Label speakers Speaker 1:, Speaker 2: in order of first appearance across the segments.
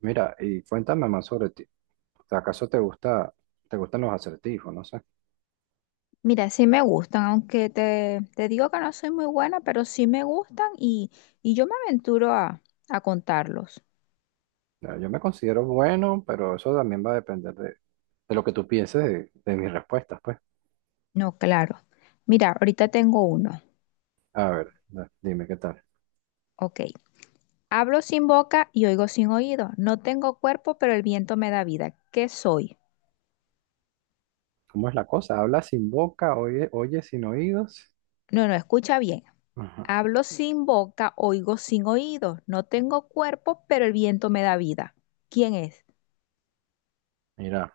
Speaker 1: Mira, y cuéntame más sobre ti. ¿Acaso te gusta, te gustan los acertijos? No sé.
Speaker 2: Mira, sí me gustan, aunque te digo que no soy muy buena, pero sí me gustan y yo me aventuro a contarlos.
Speaker 1: Ya, yo me considero bueno, pero eso también va a depender de lo que tú pienses de mis respuestas, pues.
Speaker 2: No, claro. Mira, ahorita tengo uno.
Speaker 1: A ver, dime qué tal.
Speaker 2: Ok. Hablo sin boca y oigo sin oído. No tengo cuerpo, pero el viento me da vida. ¿Qué soy?
Speaker 1: ¿Cómo es la cosa? ¿Habla sin boca? Oye sin oídos?
Speaker 2: No, no, escucha bien.
Speaker 1: Ajá.
Speaker 2: Hablo sin boca, oigo sin oído. No tengo cuerpo, pero el viento me da vida. ¿Quién es?
Speaker 1: Mira,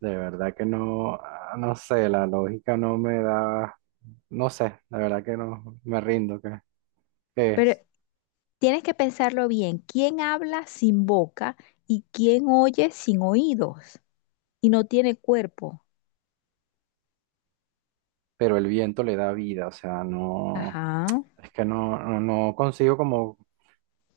Speaker 1: de verdad que no, no sé, la lógica no me da, no sé, la verdad que no, me rindo, ¿qué
Speaker 2: Pero
Speaker 1: es?
Speaker 2: tienes que pensarlo bien. ¿Quién habla sin boca y quién oye sin oídos? Y no tiene cuerpo.
Speaker 1: Pero el viento le da vida, o sea, no,
Speaker 2: Ajá.
Speaker 1: es que no consigo como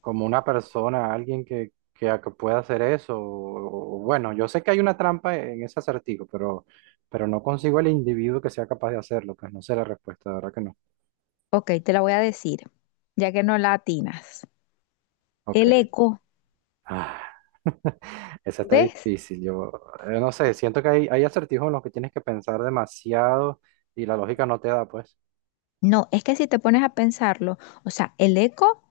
Speaker 1: como una persona, alguien que pueda hacer eso. O bueno, yo sé que hay una trampa en ese acertijo, pero no consigo el individuo que sea capaz de hacerlo, pues no sé la respuesta, de verdad que no.
Speaker 2: Ok, te la voy a decir, ya que no la atinas. El
Speaker 1: Ok.
Speaker 2: eco.
Speaker 1: Ah, esa está
Speaker 2: ¿Ves?
Speaker 1: difícil. Yo, no sé, siento que hay acertijos en los que tienes que pensar demasiado y la lógica no te da, pues.
Speaker 2: No, es que si te pones a pensarlo, o sea, el eco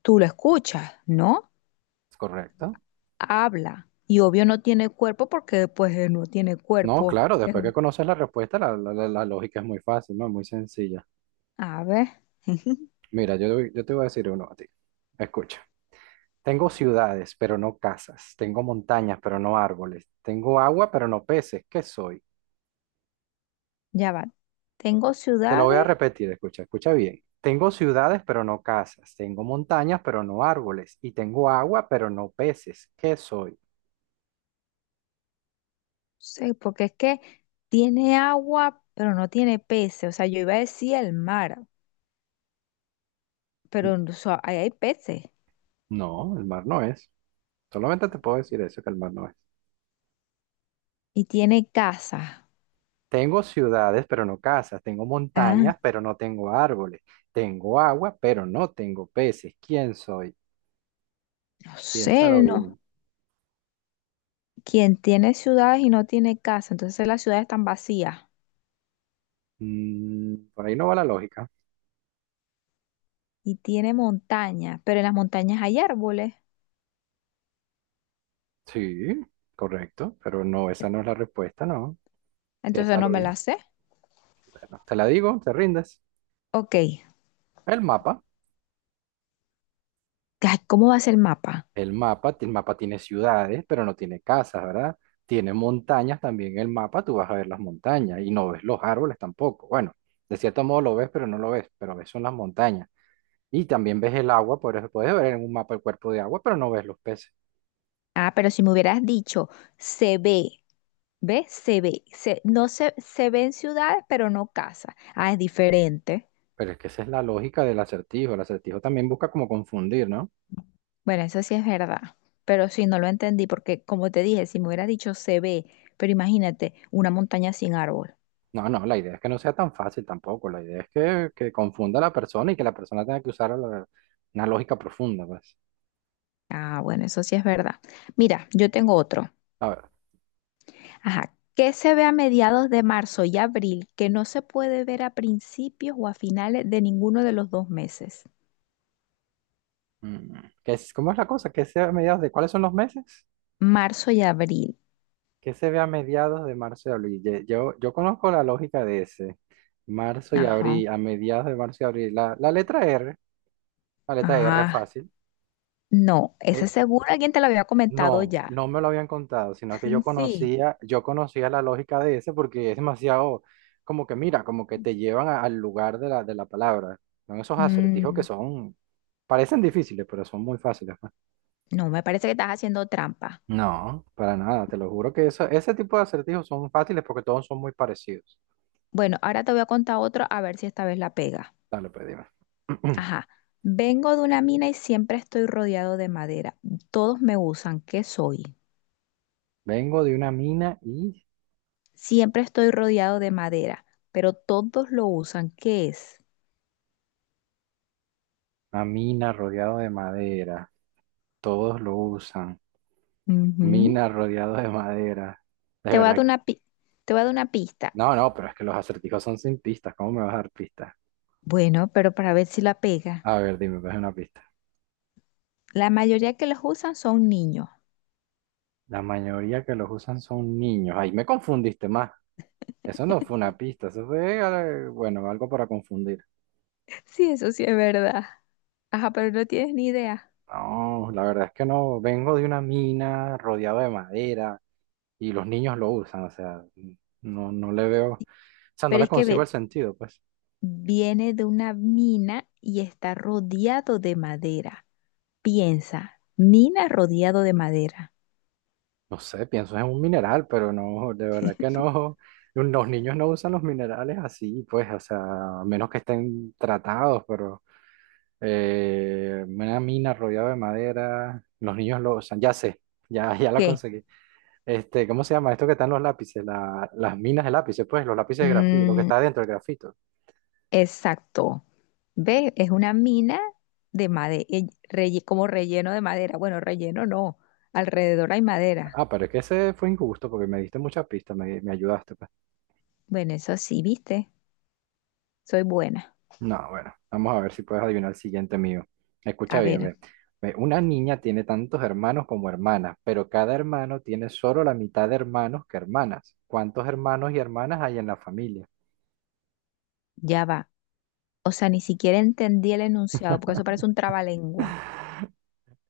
Speaker 2: tú lo escuchas, ¿no?
Speaker 1: ¿Es correcto?
Speaker 2: Habla. Y obvio no tiene cuerpo porque pues no tiene
Speaker 1: No,
Speaker 2: cuerpo.
Speaker 1: claro,
Speaker 2: Es
Speaker 1: después que
Speaker 2: un...
Speaker 1: conoces la respuesta, la lógica es muy fácil, ¿no? Muy sencilla.
Speaker 2: A ver,
Speaker 1: Mira, yo te voy a decir uno a ti. Escucha. Tengo ciudades, pero no casas. Tengo montañas, pero no árboles. Tengo agua, pero no peces. ¿Qué soy?
Speaker 2: ya va. Tengo
Speaker 1: Te lo voy a
Speaker 2: ciudades,
Speaker 1: repetir, escucha, escucha bien. Tengo ciudades, pero no casas. Tengo montañas, pero no árboles. Y tengo agua, pero no peces. ¿Qué soy?
Speaker 2: sí, porque es que tiene agua, pero no tiene peces. O sea, yo iba a decir el mar, pero
Speaker 1: N-
Speaker 2: o sea, ahí hay peces.
Speaker 1: No, el mar no es. Solamente te puedo decir eso, que el mar no es.
Speaker 2: Y tiene casas.
Speaker 1: Tengo ciudades, pero no casas. Tengo
Speaker 2: Ah.
Speaker 1: montañas, pero no tengo árboles. Tengo agua, pero no tengo peces. ¿Quién soy?
Speaker 2: No sé,
Speaker 1: Piénsalo
Speaker 2: no.
Speaker 1: bien.
Speaker 2: Quien tiene ciudades y no tiene casa, entonces las ciudades están vacías
Speaker 1: Mm, por ahí no va la lógica.
Speaker 2: y tiene montañas, pero en las montañas hay árboles,
Speaker 1: Sí, correcto, pero no, esa no es la respuesta, no.
Speaker 2: entonces no
Speaker 1: Piénsalo
Speaker 2: me
Speaker 1: bien.
Speaker 2: las sé.
Speaker 1: Bueno, te la digo, te rindes.
Speaker 2: Ok,
Speaker 1: El mapa,
Speaker 2: ay, ¿cómo va a ser el mapa?
Speaker 1: el mapa tiene ciudades, pero no tiene casas, ¿verdad? Tiene montañas también el mapa, tú vas a ver las montañas y no ves los árboles tampoco. Bueno, de cierto modo lo ves, pero no lo ves, pero ves son las montañas. Y también ves el agua, por eso puedes ver en un mapa el cuerpo de agua, pero no ves los peces.
Speaker 2: Ah, pero si me hubieras dicho, se ve. ¿Ves? Se ve, se, no se, se ven ciudades, pero no casas. Ah, es diferente.
Speaker 1: Pero es que esa es la lógica del acertijo. El acertijo también busca como confundir, ¿no?
Speaker 2: Bueno, eso sí es verdad, pero sí, no lo entendí porque como te dije, si me hubieras dicho se ve, pero imagínate una montaña sin árbol.
Speaker 1: No, no, la idea es que no sea tan fácil tampoco. La idea es que confunda a la persona y que la persona tenga que usar una lógica profunda, pues.
Speaker 2: Ah, bueno, eso sí es verdad. Mira, yo tengo otro.
Speaker 1: A ver,
Speaker 2: Ajá. ¿Qué se ve a mediados de marzo y abril que no se puede ver a principios o a finales de ninguno de los dos meses?
Speaker 1: mm, ¿qué es, cómo es la cosa? ¿Qué se ve a mediados de cuáles son los meses?
Speaker 2: Marzo y abril.
Speaker 1: ¿Qué se ve a mediados de marzo y abril? Yo, yo conozco la lógica de ese. Marzo y
Speaker 2: Ajá.
Speaker 1: abril, a mediados de marzo y abril. La letra R, la letra R
Speaker 2: Ajá.
Speaker 1: fácil.
Speaker 2: No, ese
Speaker 1: Eh,
Speaker 2: seguro alguien te lo había comentado
Speaker 1: No,
Speaker 2: ya.
Speaker 1: no me lo habían contado, sino que
Speaker 2: Sí.
Speaker 1: yo conocía la lógica de ese porque es demasiado, como que mira, como que te llevan al lugar de de la palabra. Son esos acertijos que
Speaker 2: Mm,
Speaker 1: son, parecen difíciles, pero son muy fáciles, ¿no?
Speaker 2: no, me parece que estás haciendo trampa.
Speaker 1: No, para nada, te lo juro que eso, ese tipo de acertijos son fáciles porque todos son muy parecidos.
Speaker 2: Bueno, ahora te voy a contar otro a ver si esta vez la pega.
Speaker 1: Dale, pues dime.
Speaker 2: Ajá. Vengo de una mina y siempre estoy rodeado de madera. Todos me usan. ¿Qué soy?
Speaker 1: Vengo de una mina y
Speaker 2: Siempre estoy rodeado de madera, pero todos lo usan. ¿Qué es?
Speaker 1: una mina rodeado de madera. Todos lo usan.
Speaker 2: Ujú.
Speaker 1: Mina rodeado de madera. De
Speaker 2: Te voy a dar
Speaker 1: verdad.
Speaker 2: una pi- Te voy a dar una pista.
Speaker 1: No, no, pero es que los acertijos son sin pistas. ¿Cómo me vas a dar pistas?
Speaker 2: Bueno, pero para ver si la pega.
Speaker 1: A ver, dime, pues una pista.
Speaker 2: La mayoría que los usan son niños.
Speaker 1: La mayoría que los usan son niños. Ahí me confundiste más. Eso no fue una pista, eso fue, bueno, algo para confundir.
Speaker 2: Sí, eso sí es verdad. Ajá, pero no tienes ni idea.
Speaker 1: No, la verdad es que no. Vengo de una mina rodeado de madera y los niños lo usan. O sea, no, no le veo, o sea, no
Speaker 2: Pero
Speaker 1: le
Speaker 2: es que
Speaker 1: consigo el
Speaker 2: ve,
Speaker 1: sentido, pues.
Speaker 2: viene de una mina y está rodeado de madera. Piensa, mina rodeado de madera.
Speaker 1: No sé, pienso en un mineral, pero no, de verdad que no. Los niños no usan los minerales así, pues, o sea, a menos que estén tratados, pero... una mina rodeada de madera. Los niños lo usan. Ya sé, ya, ya la
Speaker 2: ¿Qué?
Speaker 1: conseguí. Este, ¿cómo se llama? Esto que están los lápices, las minas de lápices, pues, los lápices de grafito, lo que
Speaker 2: Mm.
Speaker 1: está dentro del grafito.
Speaker 2: Exacto. ¿Ves? Es una mina de madera, como relleno de madera. Bueno, relleno no. Alrededor hay madera.
Speaker 1: Ah, pero es que ese fue injusto porque me diste muchas pistas, me ayudaste, pues.
Speaker 2: Bueno, eso sí, ¿viste? Soy buena.
Speaker 1: No, bueno, vamos a ver si puedes adivinar el siguiente mío. Escucha
Speaker 2: A
Speaker 1: bien,
Speaker 2: ver,
Speaker 1: ve. Ve, una niña tiene tantos hermanos como hermanas, pero cada hermano tiene solo la mitad de hermanos que hermanas. ¿Cuántos hermanos y hermanas hay en la familia?
Speaker 2: ya va. O sea, ni siquiera entendí el enunciado, porque eso parece un trabalengua.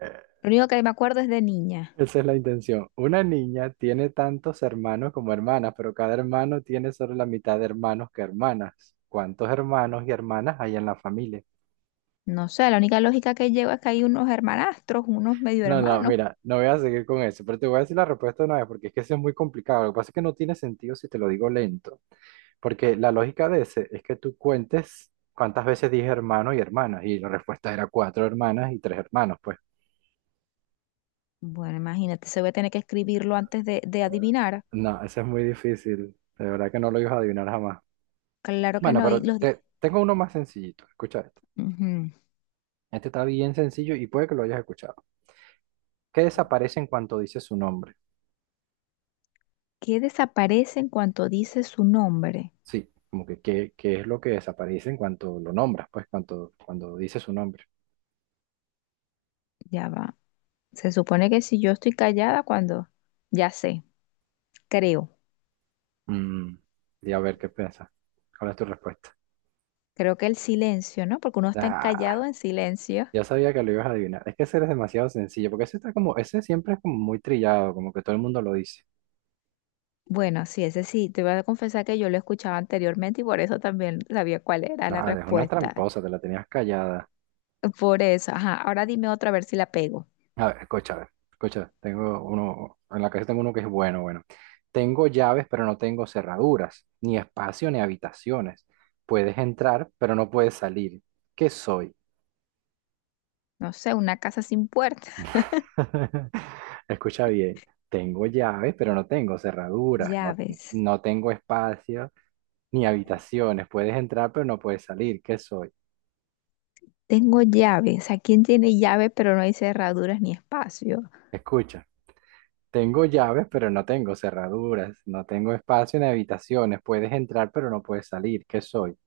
Speaker 2: Lo único que me acuerdo es de niña.
Speaker 1: Esa es la intención. Una niña tiene tantos hermanos como hermanas, pero cada hermano tiene solo la mitad de hermanos que hermanas. ¿Cuántos hermanos y hermanas hay en la familia?
Speaker 2: No sé, la única lógica que llevo es que hay unos hermanastros, unos medio
Speaker 1: No, no,
Speaker 2: hermanos.
Speaker 1: mira, no voy a seguir con eso, pero te voy a decir la respuesta de una vez porque es que eso es muy complicado. Lo que pasa es que no tiene sentido si te lo digo lento, porque la lógica de ese es que tú cuentes cuántas veces dije hermano y hermanas, y la respuesta era cuatro hermanas y tres hermanos, pues.
Speaker 2: Bueno, imagínate, se voy a tener que escribirlo antes de adivinar.
Speaker 1: No, eso es muy difícil. De verdad que no lo ibas a adivinar jamás.
Speaker 2: Claro que
Speaker 1: Bueno,
Speaker 2: no. Y los... di-
Speaker 1: tengo uno más sencillito. Escucha.
Speaker 2: Ujú.
Speaker 1: Este está bien sencillo y puede que lo hayas escuchado. ¿Qué desaparece en cuanto dice su nombre?
Speaker 2: ¿Qué desaparece en cuanto dice su nombre?
Speaker 1: Sí, como que qué es lo que desaparece en cuanto lo nombras, pues cuanto, cuando dice su nombre.
Speaker 2: Ya va. Se supone que si yo estoy callada cuando, ya sé, creo.
Speaker 1: Mm, y a ver qué piensas. ¿Cuál es tu respuesta?
Speaker 2: Creo que el silencio, ¿no? Porque uno está
Speaker 1: Ah,
Speaker 2: callado en silencio.
Speaker 1: ya sabía que lo ibas a adivinar. Es que ese es demasiado sencillo, porque ese está como, ese siempre es como muy trillado, como que todo el mundo lo dice.
Speaker 2: Bueno, sí, ese sí, te voy a confesar que yo lo escuchaba anteriormente y por eso también sabía cuál era
Speaker 1: No,
Speaker 2: la
Speaker 1: eres una
Speaker 2: respuesta.
Speaker 1: tramposa, te la tenías callada.
Speaker 2: Por eso, ajá, ahora dime otra a ver si la pego.
Speaker 1: A ver, escucha, tengo uno, en la casa tengo uno que es bueno, bueno. Tengo llaves, pero no tengo cerraduras, ni espacio ni habitaciones. Puedes entrar, pero no puedes salir. ¿Qué soy?
Speaker 2: No sé, una casa sin puerta.
Speaker 1: Escucha bien, tengo llaves, pero no tengo cerraduras,
Speaker 2: Llaves.
Speaker 1: no tengo espacio ni habitaciones. Puedes entrar, pero no puedes salir. ¿Qué soy?
Speaker 2: Tengo llaves. ¿A quién tiene llave pero no hay cerraduras ni espacio?
Speaker 1: Escucha, tengo llaves, pero no tengo cerraduras, no tengo espacio ni habitaciones. Puedes entrar, pero no puedes salir. ¿Qué soy?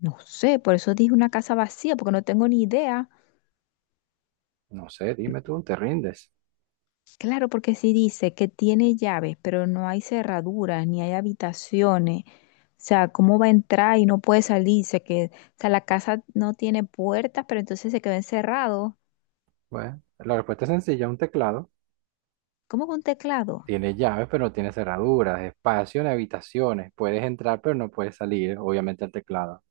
Speaker 2: No sé, por eso dije una casa vacía, porque no tengo ni idea.
Speaker 1: No sé, dime tú, ¿te rindes?
Speaker 2: Claro, porque si dice que tiene llaves, pero no hay cerraduras, ni hay habitaciones. O sea, ¿cómo va a entrar y no puede salirse? Que, o sea, la casa no tiene puertas, pero entonces se quedó encerrado.
Speaker 1: Bueno, la respuesta es sencilla, un teclado.
Speaker 2: ¿Cómo con un teclado?
Speaker 1: Tiene llaves, pero no tiene cerraduras, espacio en habitaciones. Puedes entrar, pero no puedes salir, obviamente, al teclado.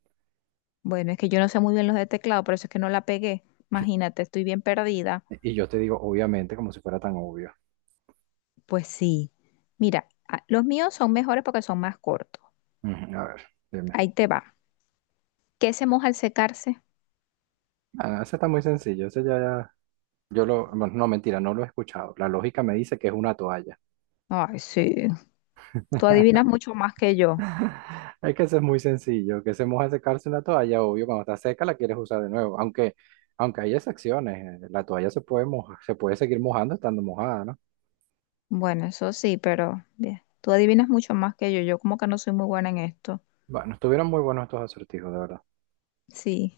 Speaker 2: Bueno, es que yo no sé muy bien los de teclado, por eso es que no la pegué. Imagínate, estoy bien perdida.
Speaker 1: Y yo te digo, obviamente, como si fuera tan obvio.
Speaker 2: Pues sí. Mira, los míos son mejores porque son más cortos.
Speaker 1: Ujú. A ver, dime.
Speaker 2: Ahí te va. ¿Qué se moja al secarse?
Speaker 1: Ah, no, ese está muy sencillo, yo lo... bueno, no, mentira, no lo he escuchado. La lógica me dice que es una toalla.
Speaker 2: Ay, sí. Tú adivinas mucho más que yo.
Speaker 1: Es que eso es muy sencillo, que se moja secarse una toalla, obvio, cuando está seca la quieres usar de nuevo, aunque, aunque hay excepciones, la toalla se puede se puede seguir mojando estando mojada, ¿no?
Speaker 2: Bueno, eso sí, pero bien. Tú adivinas mucho más que yo. Yo como que no soy muy buena en esto.
Speaker 1: Bueno, estuvieron muy buenos estos acertijos, de verdad.
Speaker 2: Sí.